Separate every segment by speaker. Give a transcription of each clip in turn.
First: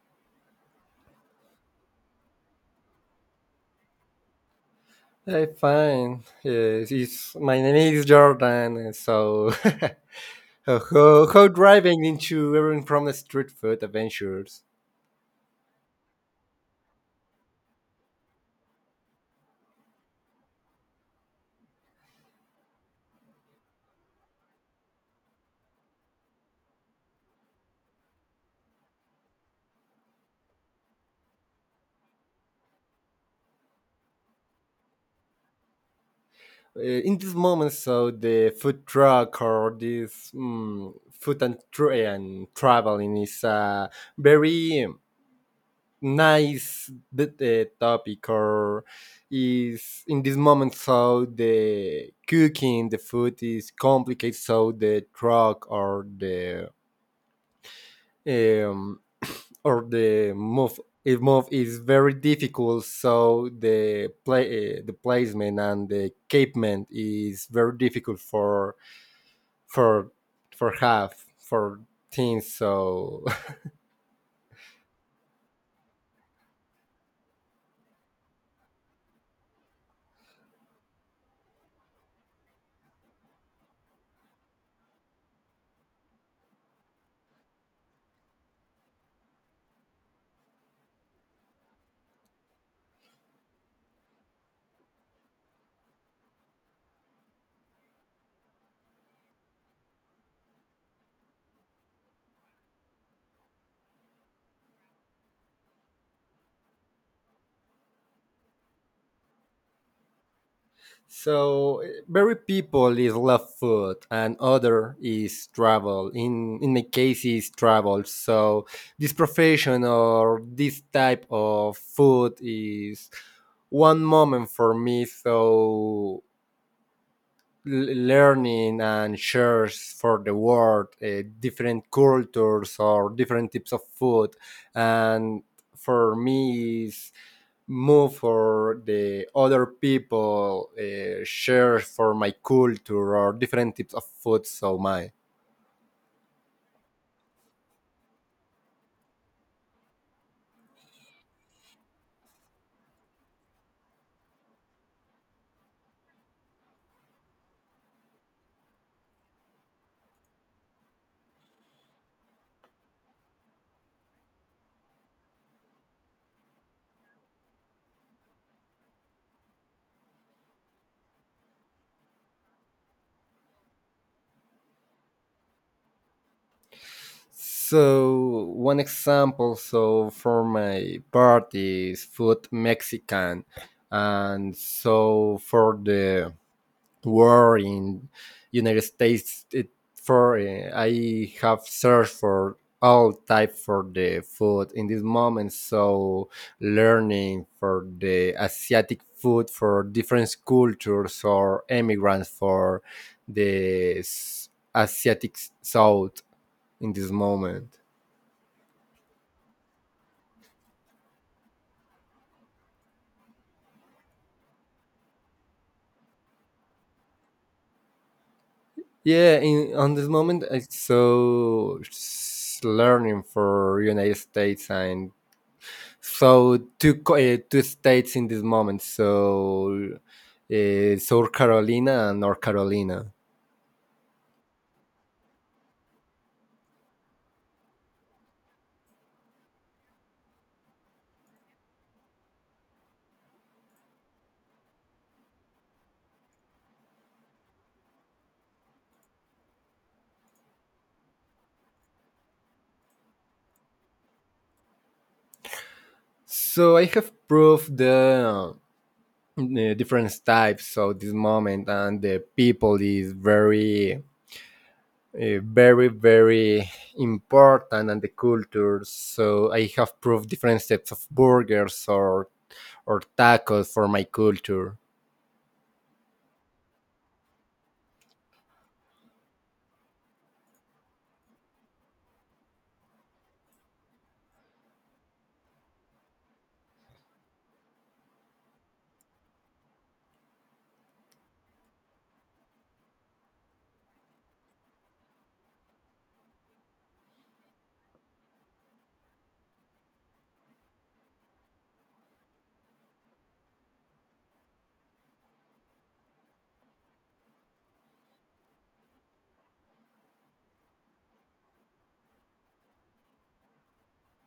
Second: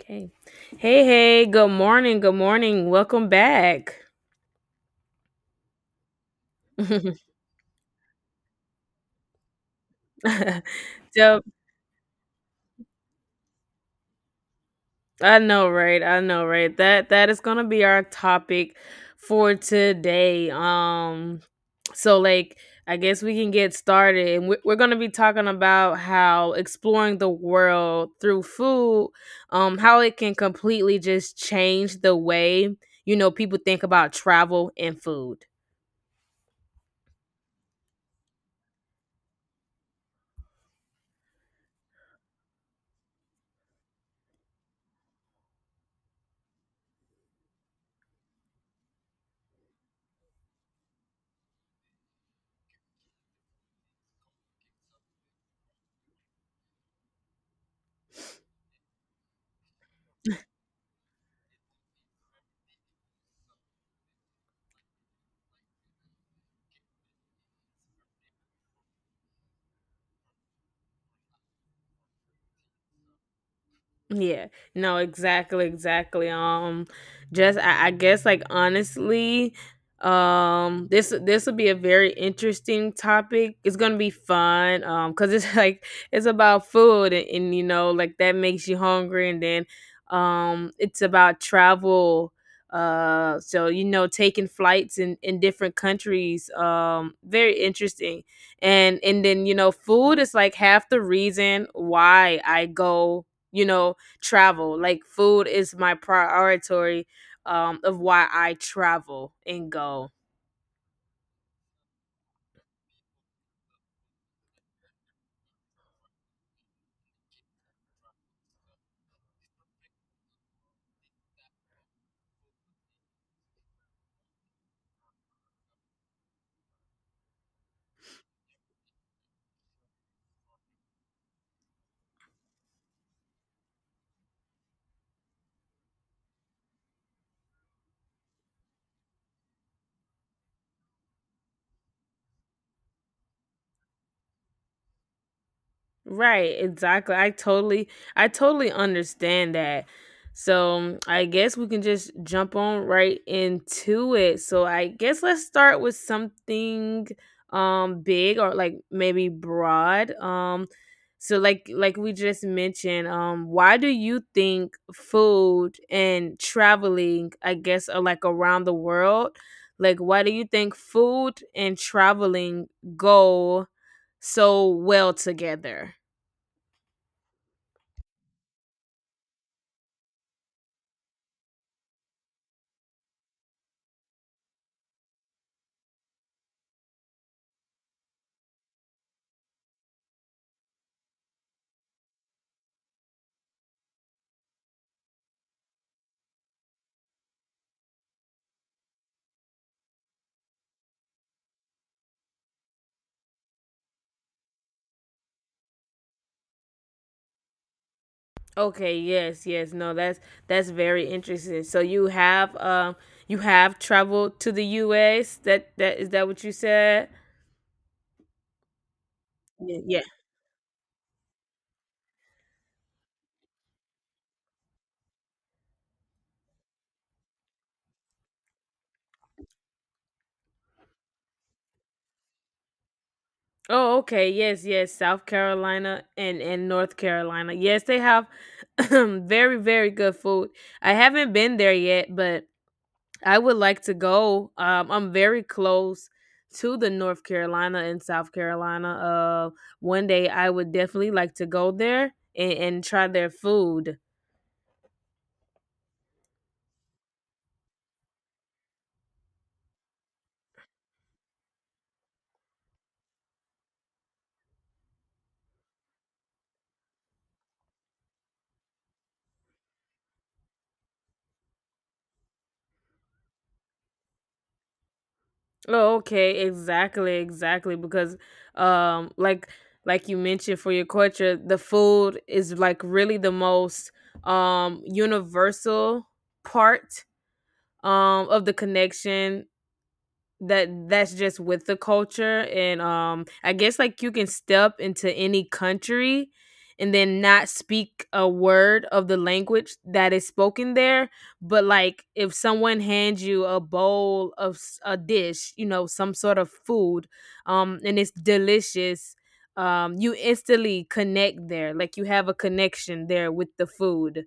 Speaker 1: Okay. Hey, hey, good morning. Good morning. Welcome back.
Speaker 2: Hey, fine. Yes, my name is Jordan. And So, how,
Speaker 1: so
Speaker 2: how driving into everyone from the street food adventures.
Speaker 1: I know, right? I know, right? That is gonna be our topic for today. So like I guess we can get started. And We're gonna be talking about how exploring the world through food, how it can completely just change the way you know people think about travel and food.
Speaker 2: In this moment, so the food truck or this food and traveling is a very nice the topic or is in this moment, so the cooking the food is complicated, so the truck um, or the move it move is very difficult, so the play the placement and the capement is very difficult for for teams, so
Speaker 1: Yeah, no, exactly, exactly. I guess like honestly, this will be a very interesting topic. It's gonna be fun, cause it's like it's about food and you know like that makes you hungry, and then it's about travel. So you know, taking flights in different countries. Very interesting, and then you know, food is like half the reason why I go. You know, travel. Like food is my priority of why I travel and go.
Speaker 2: so very people is left foot and other is travel in the case is travel, so this profession or this type of food is one moment for me, so learning and shares for the world, different cultures or different types of food, and for me is move for the other people, share for my culture or different types of food, so my
Speaker 1: Right, exactly. I totally understand that. So, I guess we can just jump on right into it. So, I guess let's start with something big or like maybe broad. Like we just mentioned, why do you think food and traveling, I guess are like around the world, like why do you think food and traveling go so well together?
Speaker 2: so one example, so for my part is food mexican and so for the war in United States. It, for I have searched for all type for the food in this moment. So learning for the Asiatic food for different cultures or immigrants for the Asiatic South in this moment.
Speaker 1: Okay, yes, yes. No, that's very interesting. So you have traveled to the US. That that is that what you said?
Speaker 2: Yeah, in
Speaker 1: Yeah.
Speaker 2: on
Speaker 1: Yeah.
Speaker 2: this moment, I so learning for United States and so two states in this moment. So South Carolina and North Carolina.
Speaker 1: Oh, okay. Yes, yes. South Carolina and North Carolina. Yes, they have very very good food. I haven't been there yet, but I would like to go. I'm very close to the North Carolina and South Carolina. One day I would definitely like to go there and try their food.
Speaker 2: So I have proved the different types of this moment, and the people is very, very, very important, and the culture. So I have proved different types of burgers or tacos for my culture.
Speaker 1: Oh, okay, exactly, exactly. Because, um, like like you mentioned for your culture, the food is like really the most universal part of the connection that that's just with the culture, and I guess like you can step into any country and then not speak a word of the language that is spoken there. But like if someone hands you a bowl of a dish, you know, some sort of food, and it's delicious, you instantly connect there. Like you have a connection there with the food,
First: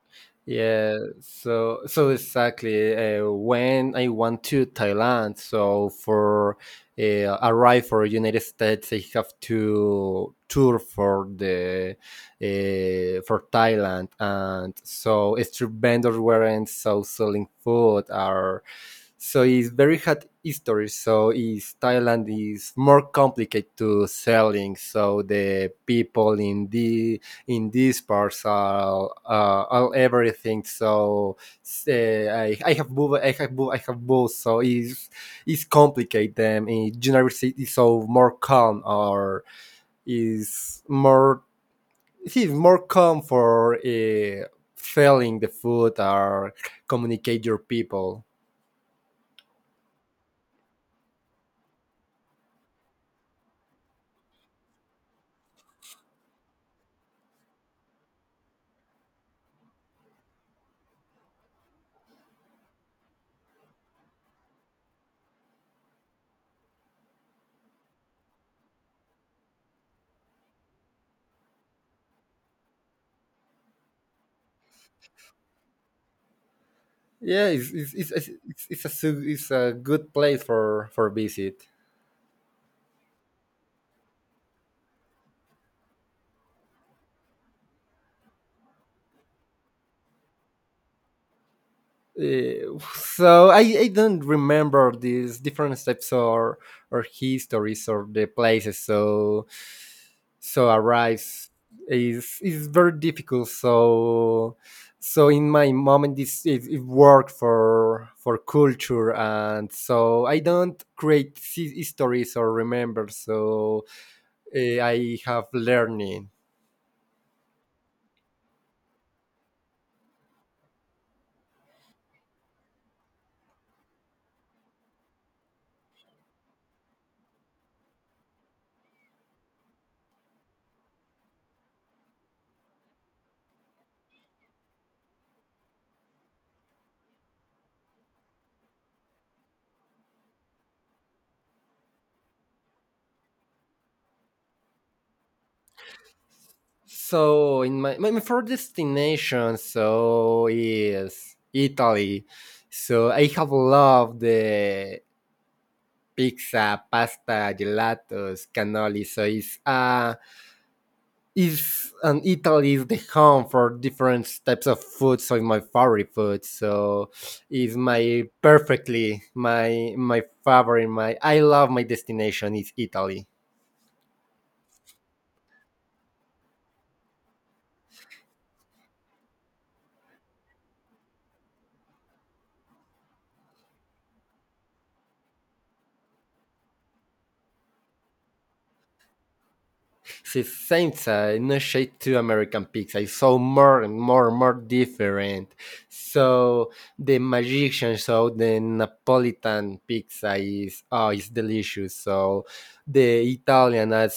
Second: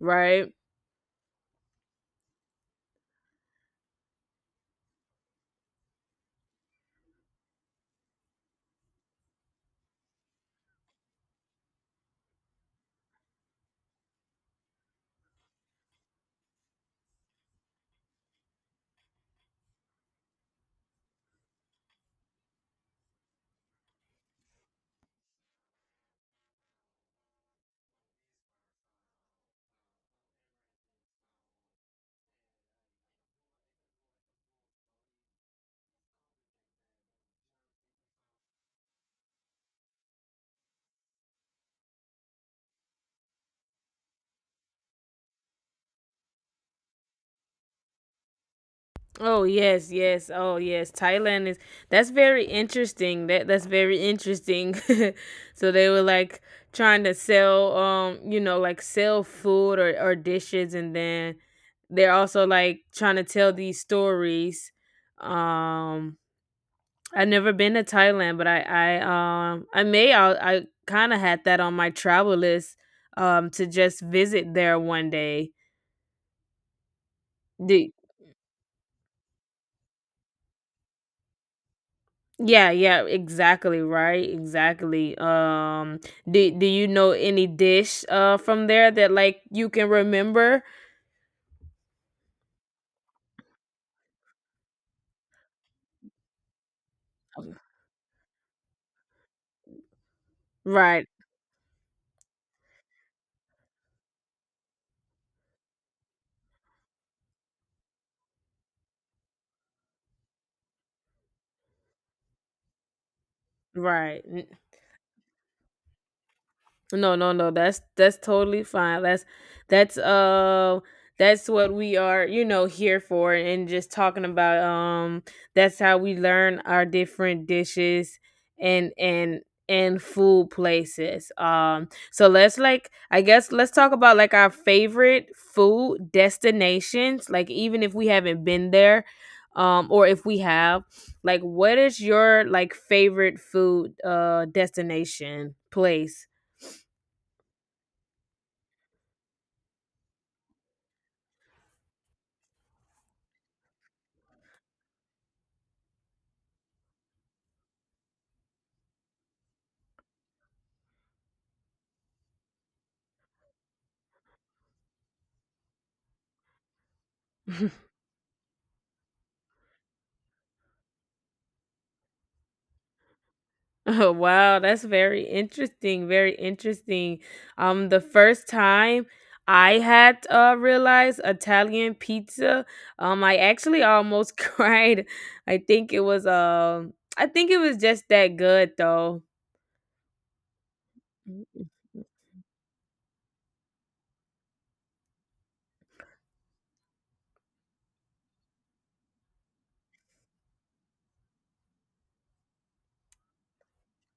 Speaker 1: right?
Speaker 2: Yeah, so exactly. When I went to Thailand, so for arrive for United States, I have to tour for the for Thailand, and so street vendors weren't so selling food are, so it's very hard history. So is Thailand is more complicated to selling. So the people in these parts are, all everything. So I have both, I have both, I have both. So it's complicated. Them in university is so more calm or is more, it's more calm for selling the food or communicate your people.
Speaker 1: Oh yes, yes. Oh yes. Thailand is that's very interesting. That's very interesting. So they were like trying to sell, you know, like sell food or dishes, and then they're also like trying to tell these stories. Um, I've never been to Thailand, but I kind of had that on my travel list to just visit there one day.
Speaker 2: Yeah, it's a good place for visit.
Speaker 1: Yeah, yeah, exactly, right? Exactly. Um, do you know any dish from there that like you can remember?
Speaker 2: So I don't remember these different steps or
Speaker 1: Um,
Speaker 2: histories or the places, so
Speaker 1: Right,
Speaker 2: arrives is very difficult, so in my moment this it worked for culture, and so I don't create histories or remember, so
Speaker 1: right.
Speaker 2: I have learning.
Speaker 1: No, no, no. That's totally fine. That's uh that's what we are, you know, here for, and just talking about. That's how we learn our different dishes and and and food places. So let's like I guess let's talk about like our favorite food destinations, like even if we haven't been there or if we have. Like what is your like favorite food destination place?
Speaker 2: So in my first destination, so is Italy. So I have loved the pizza, pasta, gelatos, cannoli. So it's and Italy is the home for different types of food. So it's my favorite food. So is my perfectly my favorite. My I love my destination is Italy.
Speaker 1: Oh, wow, that's very interesting, very interesting. The first time I had realized Italian pizza, I actually almost cried. I think it was just that good though.
Speaker 2: It's Saints,
Speaker 1: Mm,
Speaker 2: no
Speaker 1: mm,
Speaker 2: shade to American Pigs. I saw more and more and more different. So the magician, so the Napolitan pizza is, oh, it's delicious. So the Italian has,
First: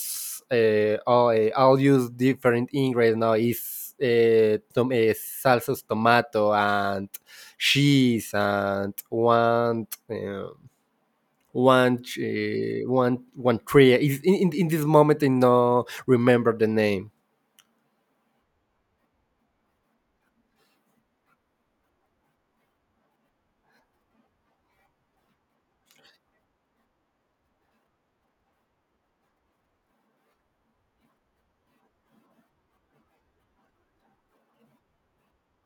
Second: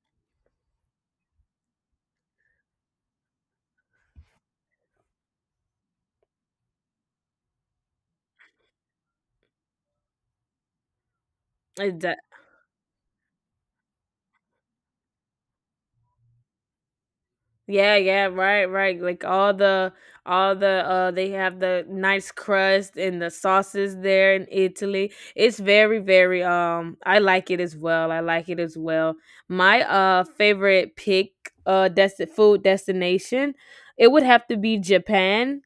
Speaker 2: all use different ingredients now. Is, salsas, tomato, and cheese, and
Speaker 1: mm. It,
Speaker 2: one one three. Is in, in, this moment I no remember the name.
Speaker 1: Yeah, yeah, right, right. Like all the they have the nice crust and the sauces there in Italy. It's very very I like it as well. I like it as well. My favorite pick food destination, it would have to be Japan.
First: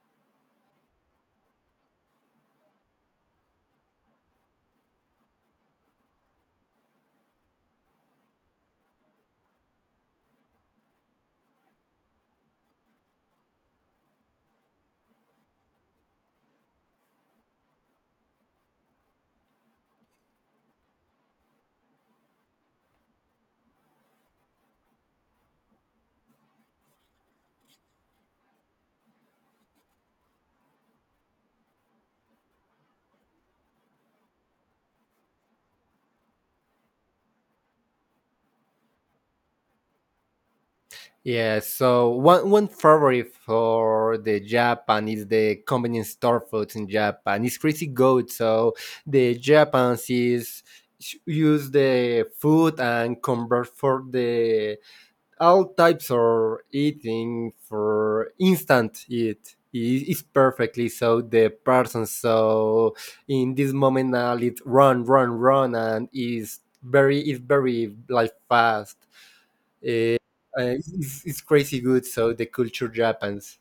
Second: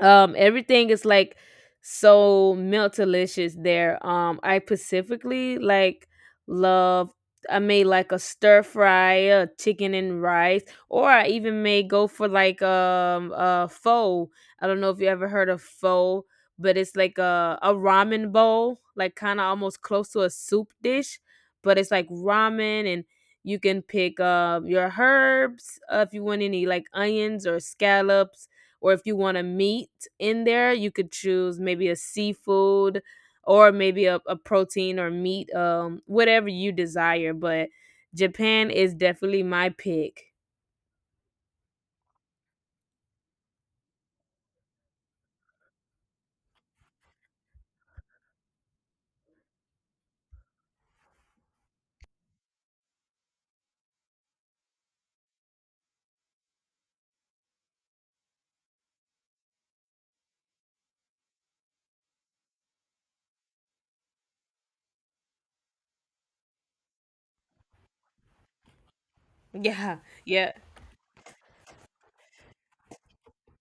Speaker 1: Everything is like so melt delicious there. I specifically like love. I made like a stir fry, a chicken and rice, or I even may go for like a pho. I don't know if you ever heard of pho, but it's like a ramen bowl, like kind of almost close to a soup dish, but it's like ramen, and you can pick your herbs, if you want any like onions or scallops, or if you want a meat in there, you could choose maybe a seafood, or maybe a protein or meat, whatever you desire. But Japan is definitely my pick.
Speaker 2: Yeah, so one favorite for the Japan is the convenience store foods in Japan, it's crazy good. So the Japanese use the food and convert for the all types of eating for instant eat is perfectly, so the person, so in this moment now it's run run run and is very, is very like fast.
Speaker 1: Yeah,
Speaker 2: Eh,
Speaker 1: yeah.
Speaker 2: it's crazy good, so the culture Japan's.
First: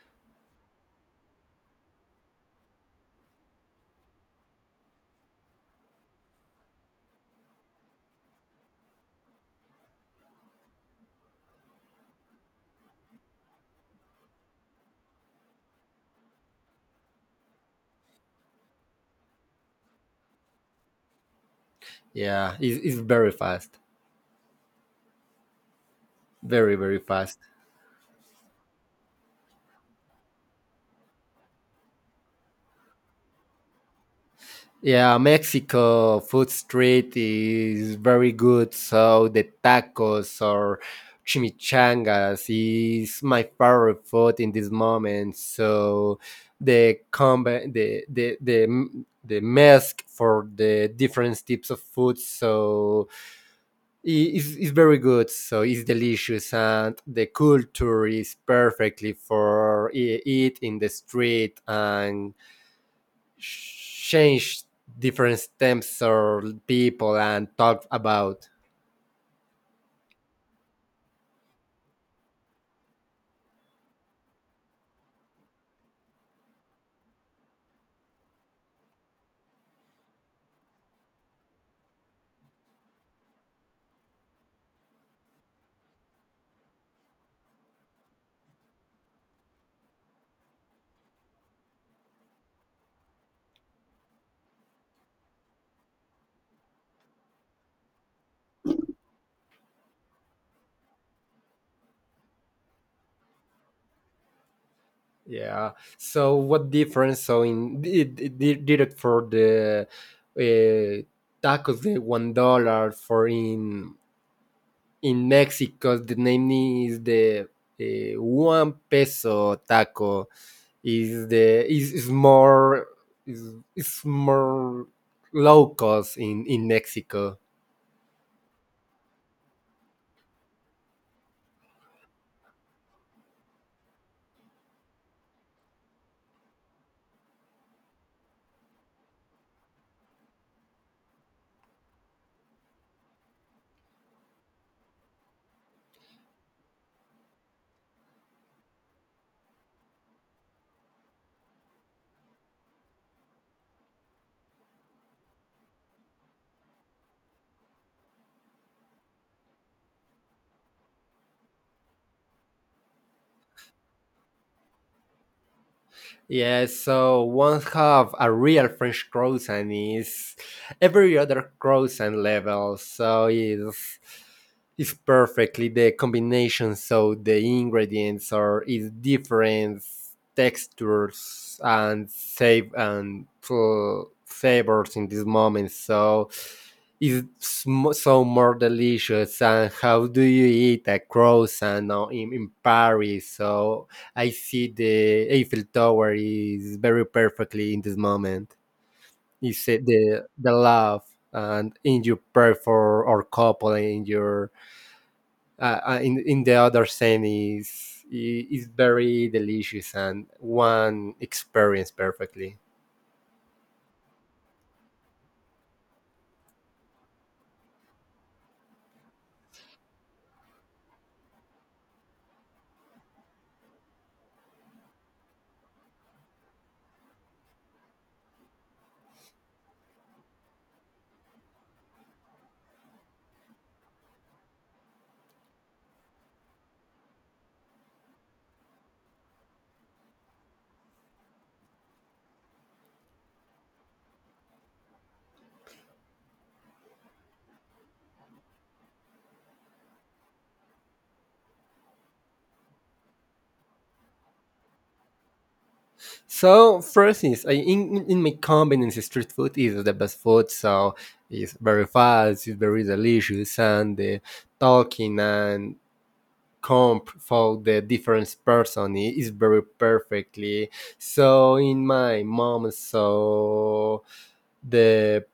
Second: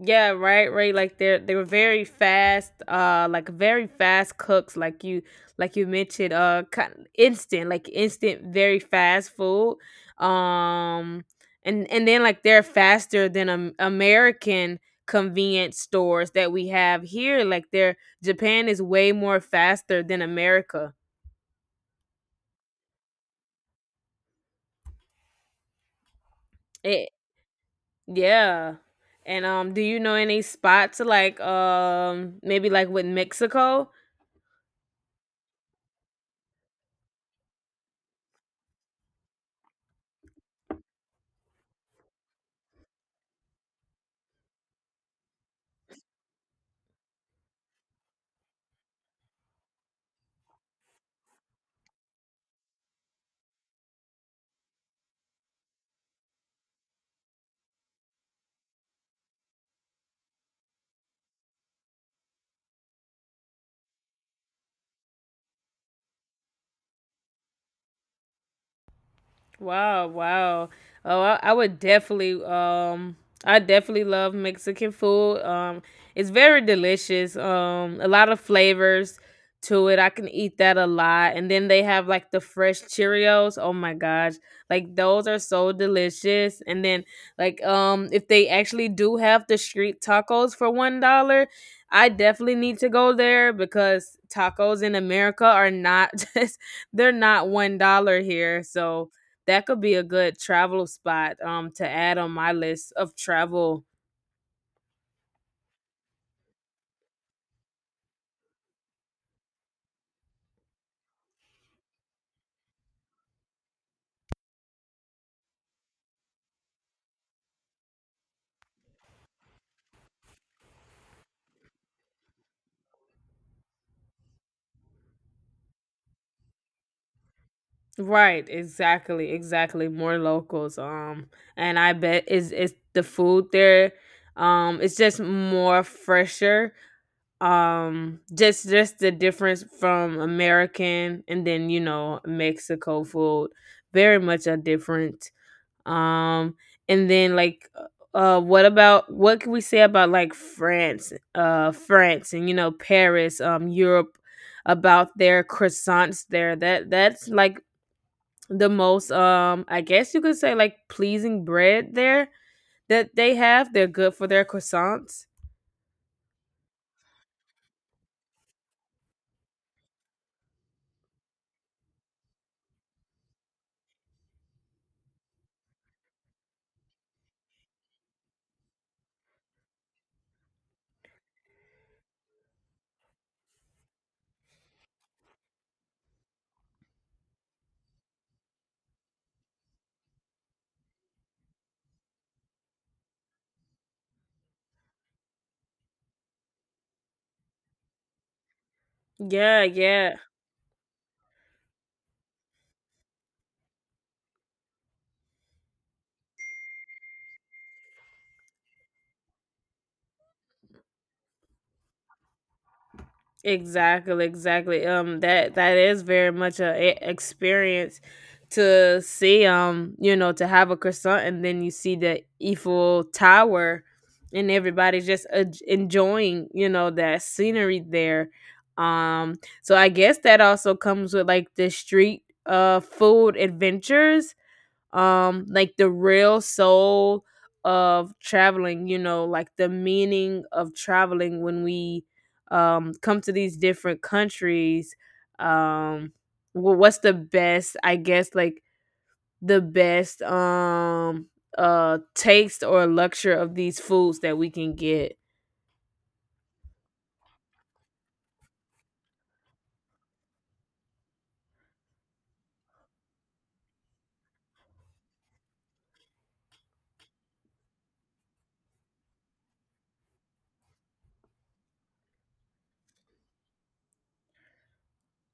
Speaker 1: Yeah, right, right. Like they're they were very fast, like very fast cooks, like you mentioned, kind instant, like instant, very fast food. Um, and then like they're faster than, American convenience stores that we have here. Like they're Japan is way more faster than America.
Speaker 2: Yeah, is very fast, very very
Speaker 1: It
Speaker 2: fast.
Speaker 1: yeah. And do you know any spots like maybe like with Mexico?
Speaker 2: Yeah, Mexico food street is very good. So the tacos or chimichangas is my favorite food in this moment. So the combi the mask for the different types of food, so is very good, so it's delicious, and the culture is perfectly for eat in the street and change different stems or people and talk about.
Speaker 1: Wow, wow. Oh, I would definitely I definitely love Mexican food. Um, it's very delicious. Um, a lot of flavors to it. I can eat that a lot. And then they have like the fresh Cheerios. Oh my gosh. Like those are so delicious. And then like if they actually do have the street tacos for $1, I definitely need to go there because tacos in America are not just they're not $1 here. So that could be a good travel spot to add on my list of travel.
Speaker 2: Yeah, so what difference, so in it did it for the, tacos the $1 for in Mexico. The name is the, one peso taco is the is more, is more low cost in Mexico.
Speaker 1: Right, exactly, exactly. More locals. Um, and I bet is it's the food there, it's just more fresher. Um, just the difference from American and then you know Mexico food. Very much a difference. Um, and then like, what about what can we say about like France, France, and you know Paris, Europe, about their croissants there? That that's like the most, I guess you could say like pleasing bread there that they have. They're good for their croissants.
Speaker 2: Yeah, so one have a real French croissant is every other croissant level, so it's perfectly the combination. So the ingredients are is different textures and save and, flavors in this moment. So it's so more delicious. And how do you eat a croissant now in, Paris? So I see the Eiffel Tower is very perfectly in this moment. You
Speaker 1: Yeah,
Speaker 2: see
Speaker 1: yeah.
Speaker 2: the love and in your prayer for our couple and in your, in the other scene is is very delicious, and one experience perfectly.
Speaker 1: Exactly, exactly. That that is very much a experience to see. You know, to have a croissant and then you see the Eiffel Tower, and everybody's just enjoying, you know, that scenery there. Um, so I guess that also comes with like the street food adventures, like the real soul of traveling, you know, like the meaning of traveling when we come to these different countries. um what's the best, I guess, like the best taste or luxury of these foods that we can get?
Speaker 2: So first is I in my convenience street food is the best food. So it's very fast, it's very delicious, and the talking and comp for the different person is very perfectly. So in my mom, so the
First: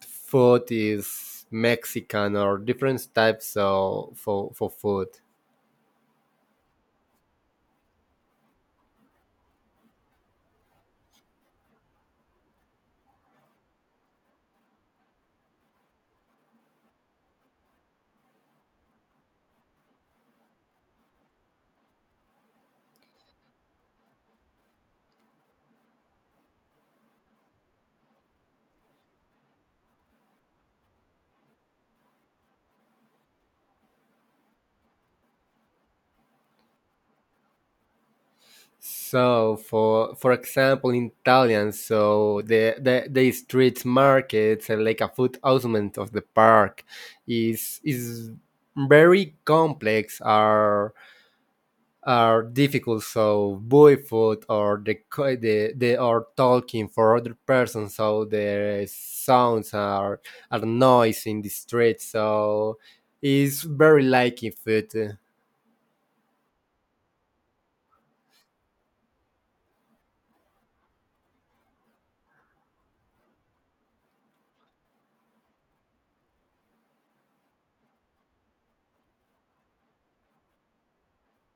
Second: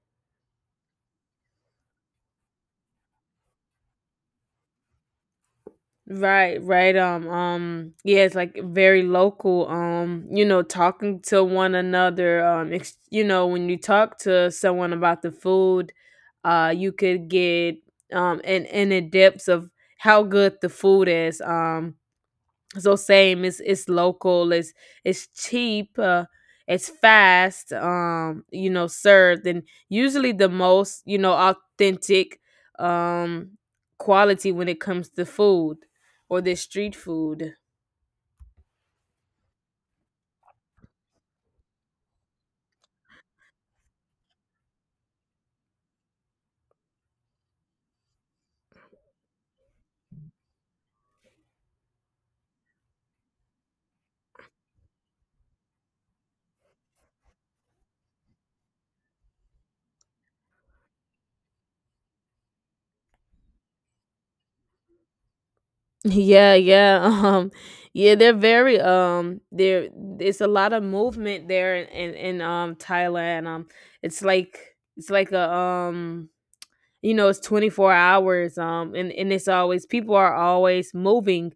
Speaker 2: food is Mexican or different types of for food.
Speaker 1: Right, right. Yeah, it's like very local. You know, talking to one another. You know, when you talk to someone about the food, you could get an in the depths of how good the food is. So same, it's local, it's cheap, uh, it's fast, um, you know, served, and usually the most, you know, authentic um quality when it comes to food, or this street food.
Speaker 2: So for example in Italian, so the street markets and like a food element of the park is very complex, are difficult, so buy food or they are talking for other person, so the sounds are noise in the street, so it's very like if it
Speaker 1: Yeah, yeah. um, yeah, they're very there it's a lot of movement there in Thailand. Um, it's like it's like a um, you know, it's 24 hours, um, and it's always people are always moving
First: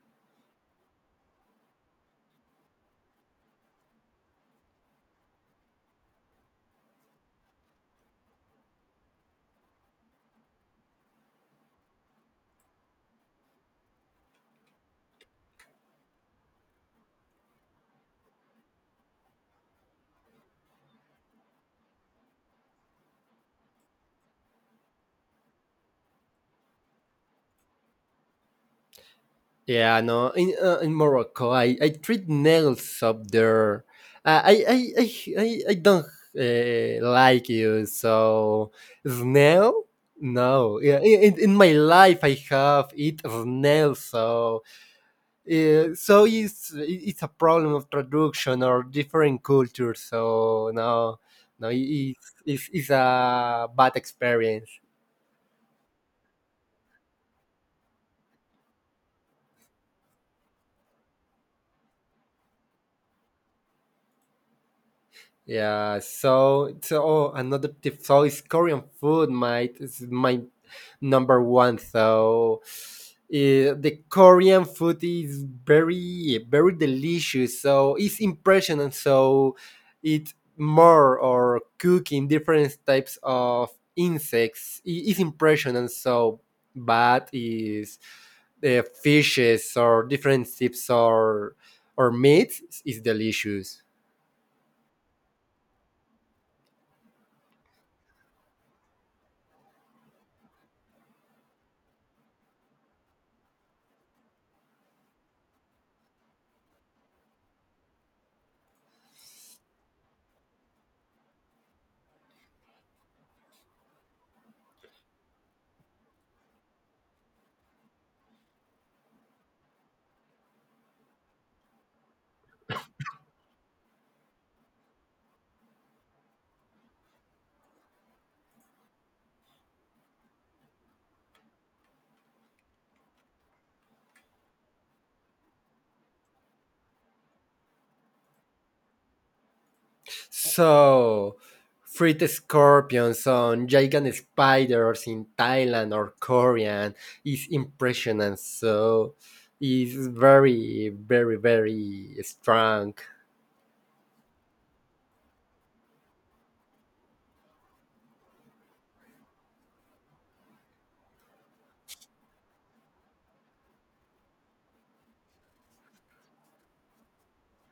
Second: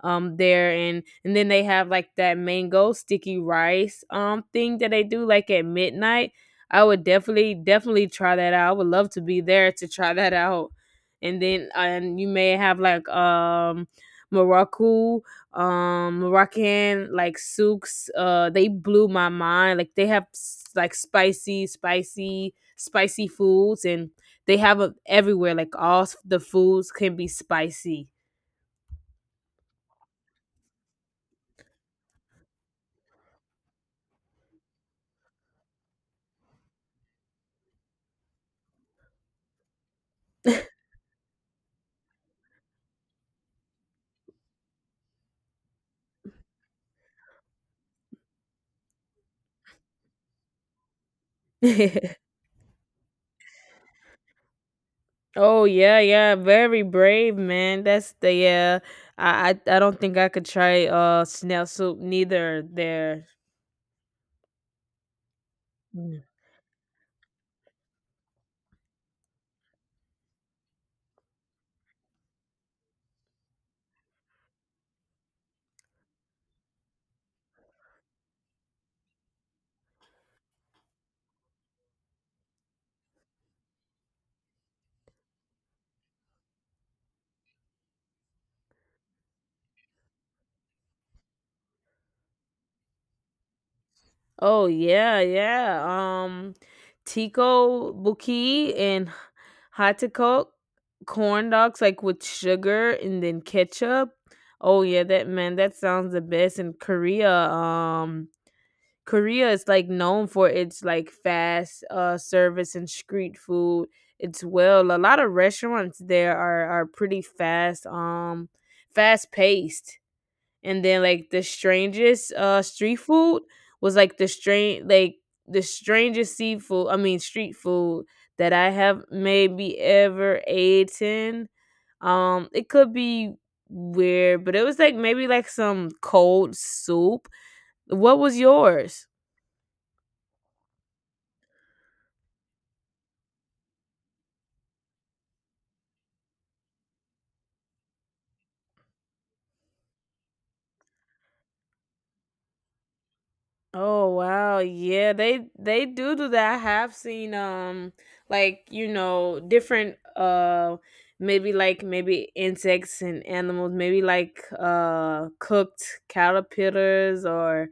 Speaker 1: there. And then they have like that mango sticky rice, um, thing that they do like at midnight. I would definitely definitely try that out. I would love to be there to try that out. And then, and you may have like Morocco. Um, Moroccan like souks, uh, they blew my mind. Like they have like spicy spicy spicy foods, and they have a everywhere. Like all the foods can be spicy.
Speaker 2: yeah, no, in in Morocco I treat nails up there, uh, i i i I don't, like you, so snail. No, yeah, in, in my life I have eat snail, so so it's a problem of traduction or different cultures. So no, no, it's a bad experience.
Speaker 1: oh yeah, yeah. Very brave, man. That's the yeah. I don't think I could try snail soup neither. There.
Speaker 2: Yeah,
Speaker 1: Mm.
Speaker 2: so oh, another tip. So it's Korean food, my is my number one. So, the Korean food is very very delicious. So it's impressionant. So it more or cooking different types of insects is impressionant. So but is the fishes or different types or meat is delicious.
Speaker 1: Oh yeah, yeah. Tico Buki and Hatakok corn dogs like with sugar and then ketchup. Oh yeah, that man, that sounds the best in Korea. Um, Korea is like known for its like fast service and street food. It's well a lot of restaurants there are pretty fast fast paced. And then like the strangest street food was like the strangest seafood I mean street food that I have maybe ever eaten. Um, it could be weird, but it was like maybe like some cold soup. What was yours?
Speaker 2: So, freed scorpions on giant spiders in Thailand or Korean is impressionant. So, it's very, very, very strong.
Speaker 1: Oh wow, yeah, they do do that. I have seen like you know different maybe like maybe insects and animals, maybe like cooked caterpillars or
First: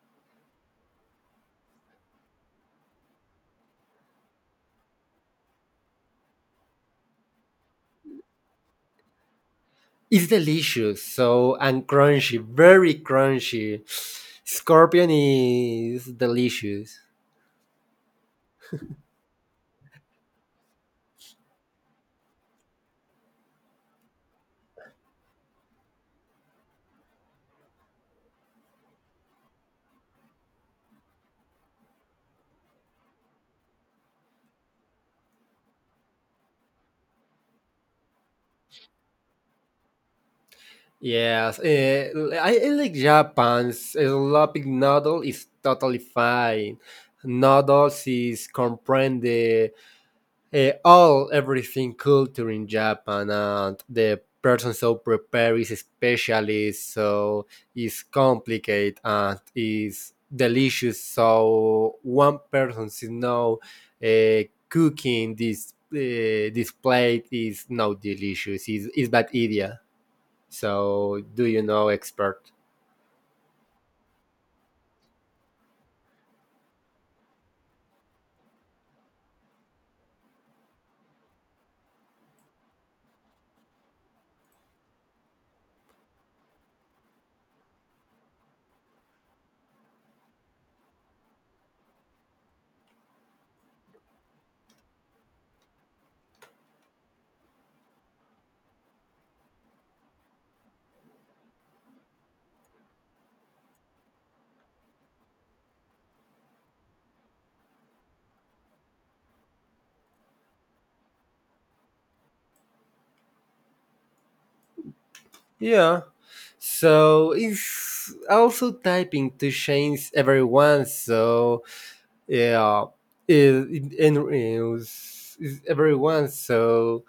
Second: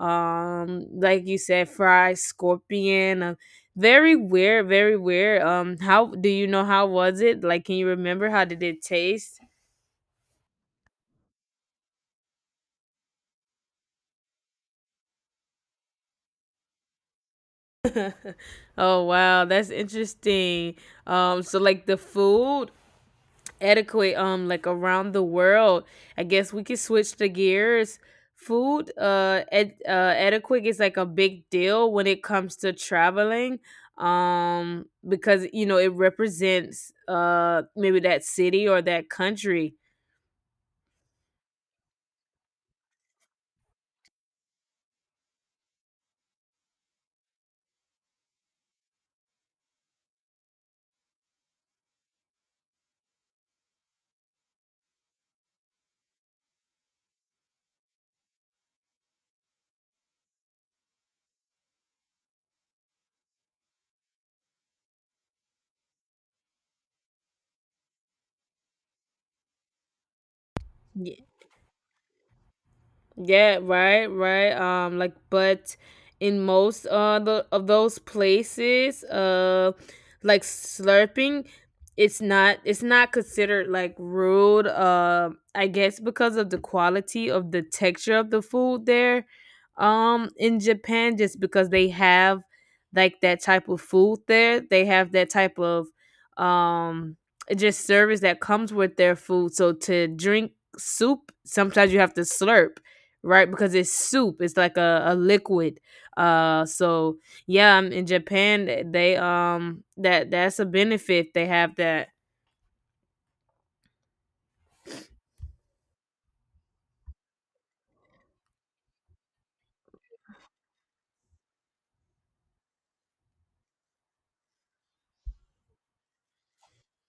Speaker 1: like you said fried scorpion. Very weird, very weird. How do you know how was it? Like, can you remember how did it taste?
Speaker 2: It's delicious. So, and crunchy, very crunchy. Scorpion is delicious.
Speaker 1: oh wow, that's interesting. So like the food adequate like around the world. I guess we could switch the gears. Food adequate is like a big deal when it comes to traveling because you know it represents maybe that city or that country.
Speaker 2: Yes, I like Japan's sloppy noodle is totally fine. Noodles is comprende, all everything culture in Japan, and the person so prepared is specialist, so it's complicated and is delicious, so one person is, no, uh, cooking this plate is not delicious, is bad idea, so do you know expert.
Speaker 1: Yeah, right, right. Like, but in most of those places, like slurping, it's not considered like rude. I guess because of the quality of the texture of the food there, in Japan, just because they have like that type of food there, they have that type of um just service that comes with their food. So to drink soup, sometimes you have to slurp, right? Because it's soup. It's like a liquid. So yeah, in Japan they that's a benefit they have that.
Speaker 2: Yeah, so it's also typing to change everyone, so yeah, it, and is everyone, so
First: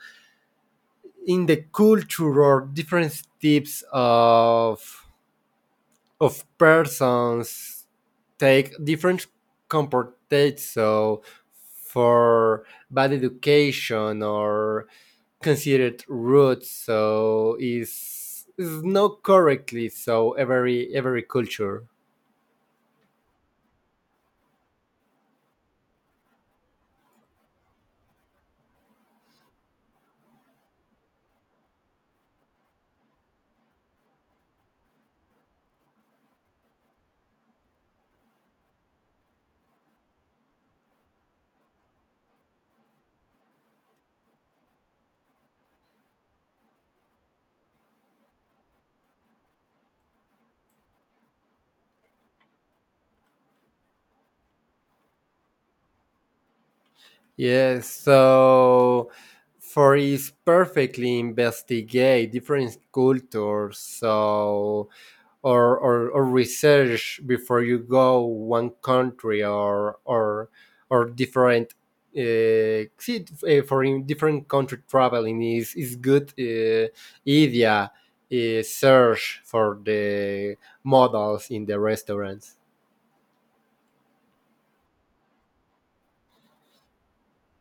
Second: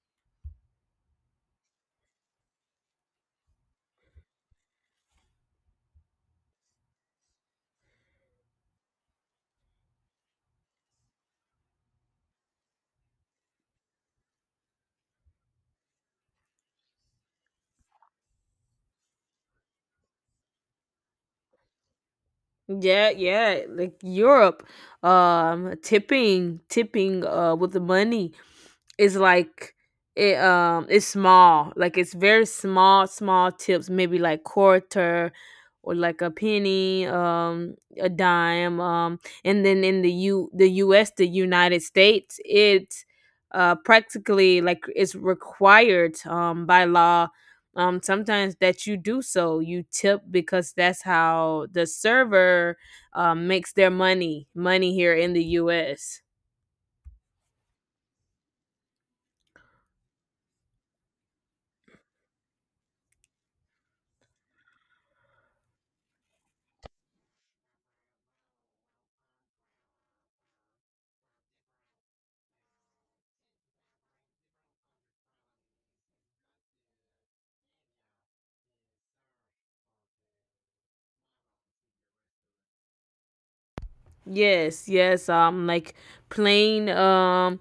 Speaker 2: in the culture or different types of persons take different comportates, so for bad education or considered rude, so is not correctly, so every culture.
Speaker 1: Yeah, yeah, like Europe, tipping, with the money, it's like it it's small. Like it's very small, small tips, maybe like quarter or like a penny, a dime. And then in the US, the United States, it's practically like it's required by law sometimes that you do, so you tip because that's how the server, makes their money here in the us.
Speaker 2: Yes, so for is perfectly investigate different cultures, so or research before you go one country or different. See, for in different country traveling is good, idea. Search for the models in the restaurants.
Speaker 1: Yes, yes. Like plain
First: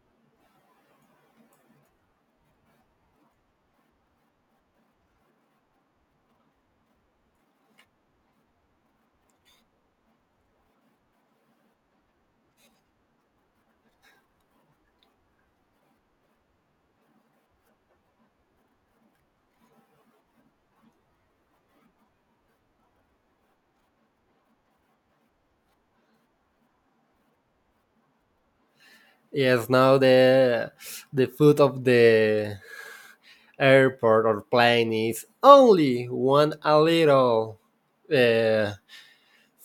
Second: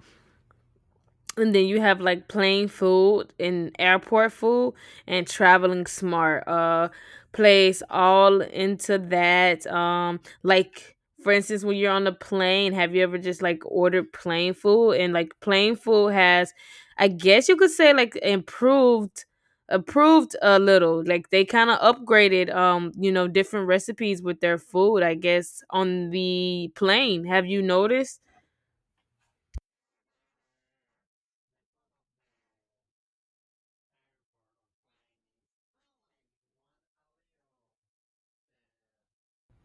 Speaker 1: and then you have like plain food and airport food and traveling smart plays all into that, like for instance when you're on the plane, have you ever just like ordered plain food and like plain food has, I guess you could say, like improved, approved a little, like they kind of upgraded, you know, different recipes with their food I guess on the plane, have you noticed?
Speaker 2: Yes, now the food of the airport or plane is only one, a little, uh,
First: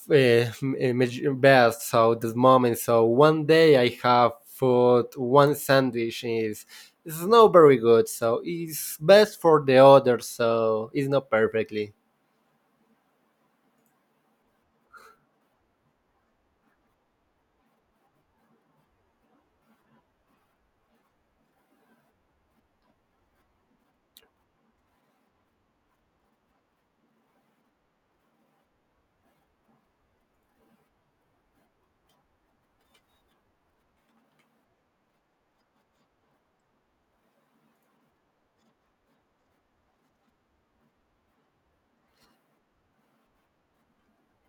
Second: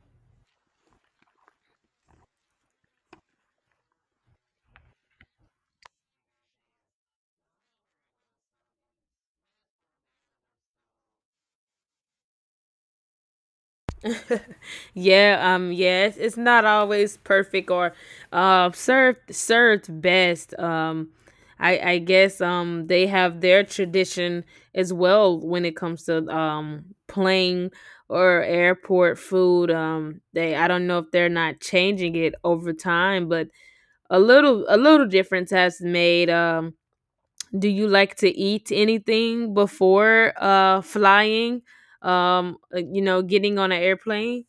Speaker 2: uh, best, so this moment, so one day I have food one sandwich is, it's not very good, so it's best for the other, so it's not perfectly.
Speaker 1: Yeah, yeah, it's not always perfect or served best. I guess they have their tradition as well when it comes to plane or airport food. They, I don't know if they're not changing it over time, but a little difference has made. Do you like to eat anything before flying? You know, getting on an airplane.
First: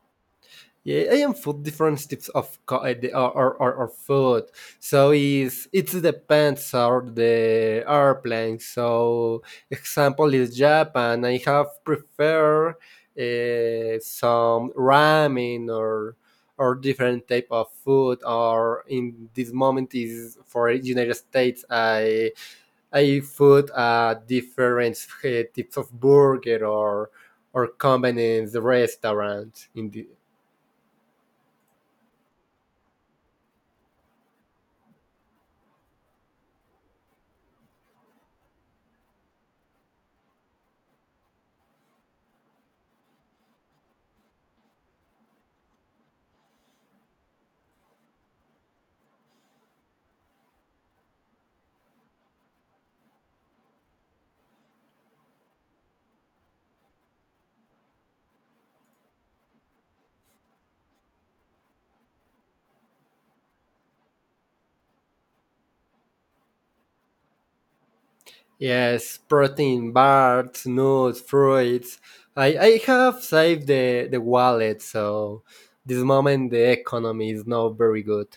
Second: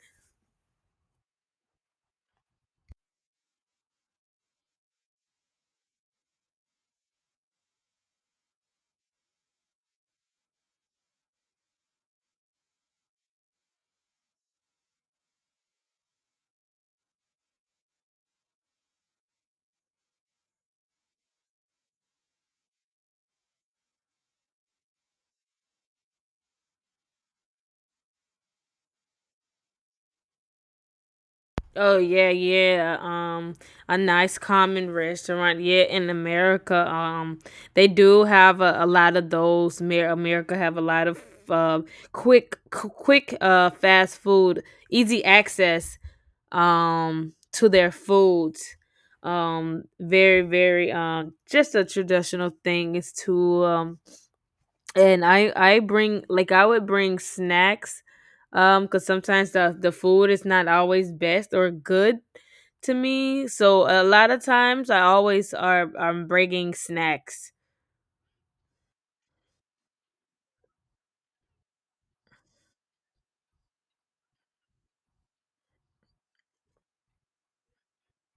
Speaker 2: Yeah, I am food. Different types of or food. So is, it depends on the airplane. So example is Japan. I have prefer, some ramen or different type of food. Or in this moment is for United States. I food, different, types of burger or companies restaurant in the.
Speaker 1: Oh yeah, yeah. A nice common restaurant. Yeah, in America, they do have a lot of those. America have a lot of uh, quick, fast food, easy access, to their foods. Very, very, just a traditional thing is to and I bring like, I would bring snacks, because sometimes the food is not always best or good to me. So a lot of times I always are I'm bringing snacks.
Speaker 2: Yes, protein bars, nuts, fruits. I have saved the wallet, so this moment the economy is not very good.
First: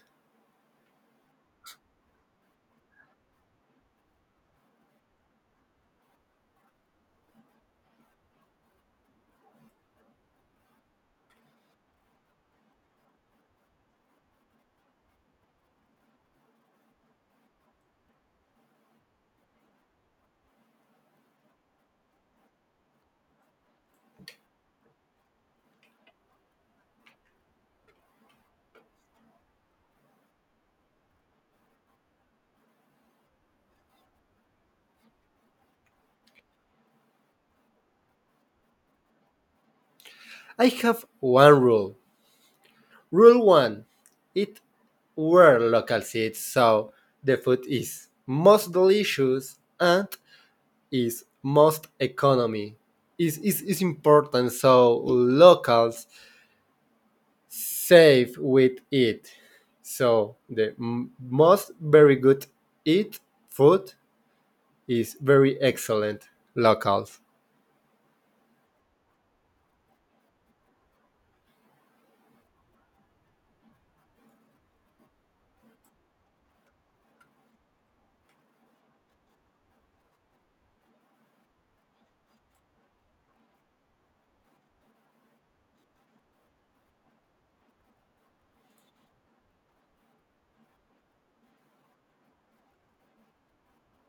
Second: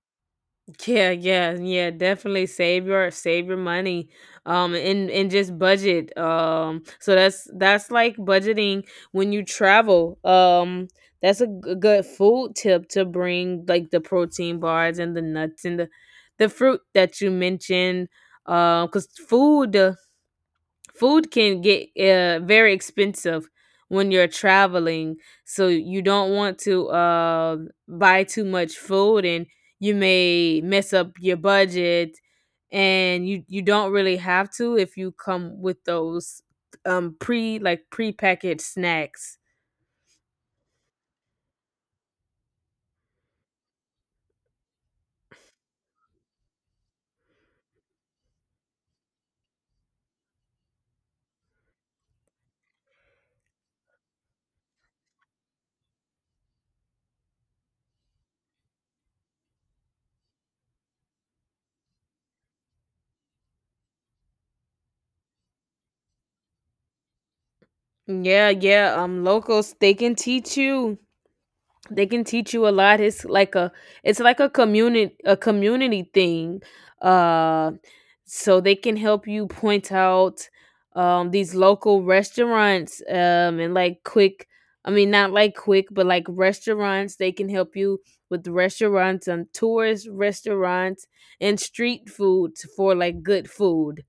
Speaker 1: Yeah, yeah, yeah, definitely save your money. Um, and just budget. Um, so that's like budgeting when you travel. Um, that's a good food tip, to bring like the protein bars and the nuts and the fruit that you mentioned. Cuz food can get very expensive when you're traveling, so you don't want to buy too much food and you may mess up your budget, and you don't really have to if you come with those prepackaged snacks.
Speaker 2: I have one rule. Rule one, eat were local seeds, so the food is most delicious and is most economy. Is important, so locals. Save with it. So the most very good eat food is very excellent locals.
Speaker 1: Yeah, yeah, um, locals, they can teach you, they can teach you a lot. It's like a, it's like a community, a community thing. uh so they can help you point out, um, these local restaurants, and like quick, I mean, not like quick, but like restaurants. They can help you with restaurants and tourist restaurants and street foods for like good food.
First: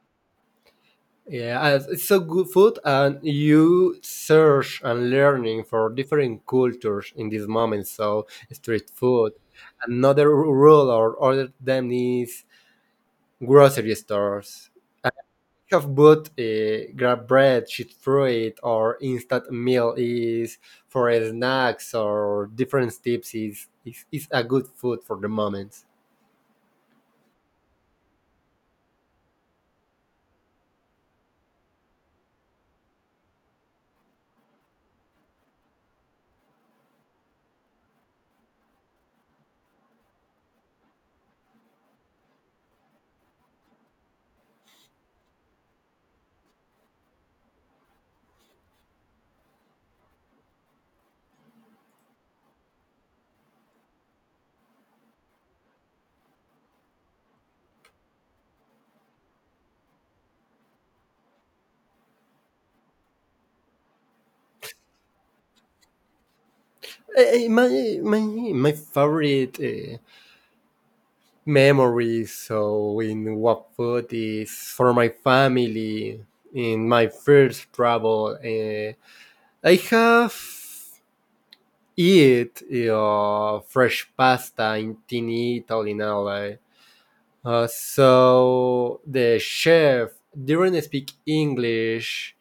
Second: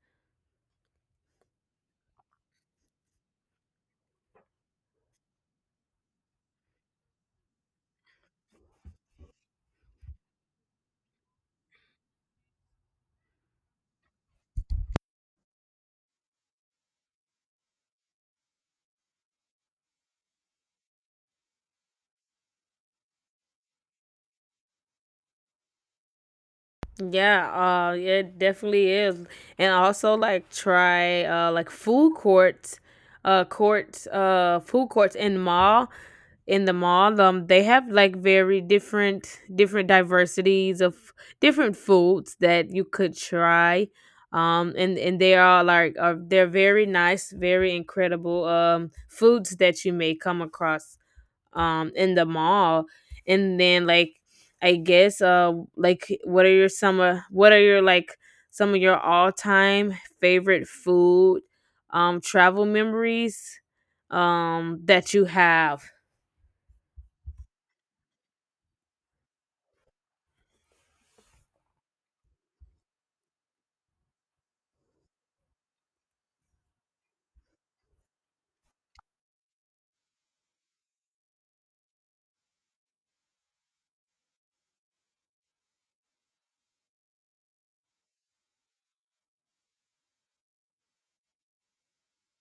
Speaker 2: Yeah, and it's so good food, and you search and learning for different cultures in this moment. So street food. Another rule or other than is grocery stores. Have bought, grab bread, sheet fruit, or instant meal is for snacks or different tips is a good food for the moments.
Speaker 1: Yeah, yeah, it definitely is, and also like try like food courts, food courts in mall in the mall. They have like very different diversities of different foods that you could try. And they are like they're very nice, very incredible, um, foods that you may come across, um, in the mall. And then, like, what are your some summer what are your like some of your all-time favorite food, um, travel memories, that you have?
Speaker 2: My my my favorite, memories so in what food is for my family in my first travel. I have eat, fresh pasta in Italy now. So the chef didn't speak English,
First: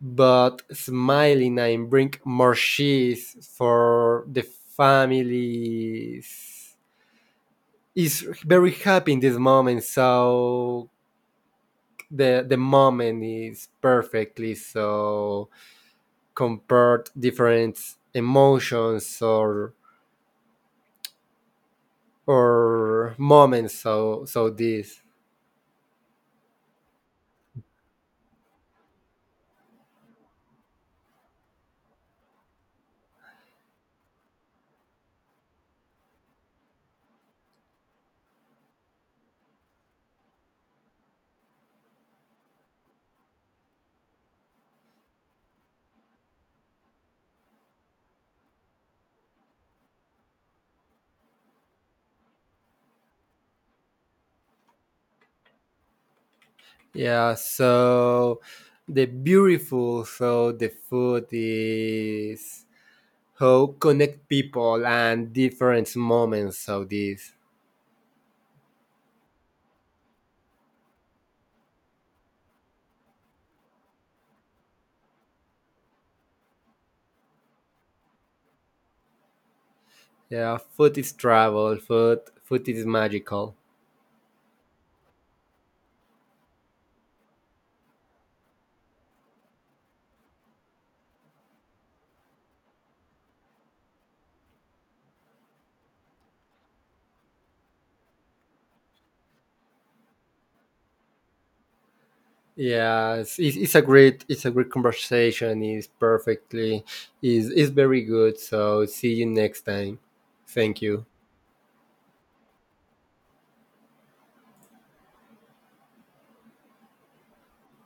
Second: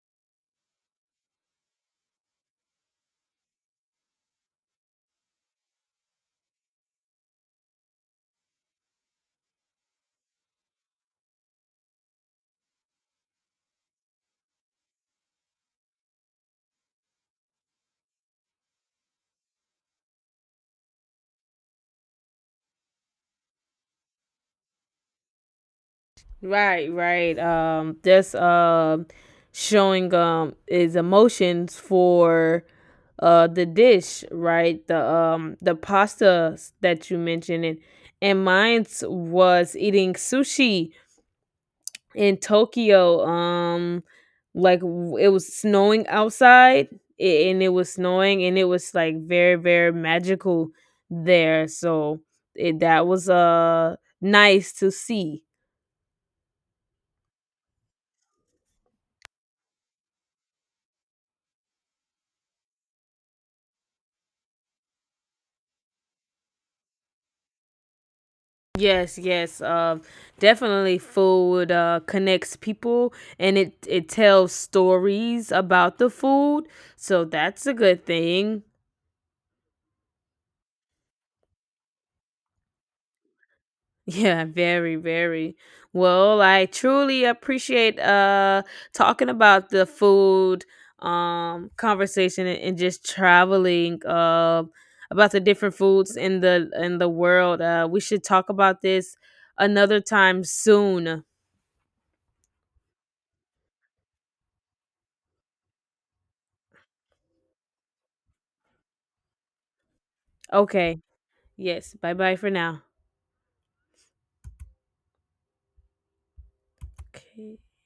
Speaker 2: but smiling and bring more cheese for the families. Is very happy in this moment, so the moment is perfectly, so compared different emotions or moments. So this.
Speaker 1: Right, right, um, that's, um, showing, um, his emotions for the dish, right, the, um, the pasta that you mentioned. And mine's was eating sushi in Tokyo, like it was snowing outside, and it was snowing, and it was like very, very magical there. So it, that was nice to see.
Speaker 2: Yeah, so the beautiful, so the food is how connect people and different moments of this.
Speaker 1: Yes, yes. Definitely food connects people, and it tells stories about the food, so that's a good thing.
Speaker 2: Yeah, food is travel, food is magical.
Speaker 1: Yeah, very, very. Well, I truly appreciate talking about the food, conversation and just traveling about the different foods in the world. Uh, we should talk about this another time soon.
Speaker 2: Yeah, it's a great conversation. Is perfectly, is very good. So, see you next time. Thank
Speaker 1: Okay.
Speaker 2: you.
Speaker 1: Yes. Bye-bye for now. Okay.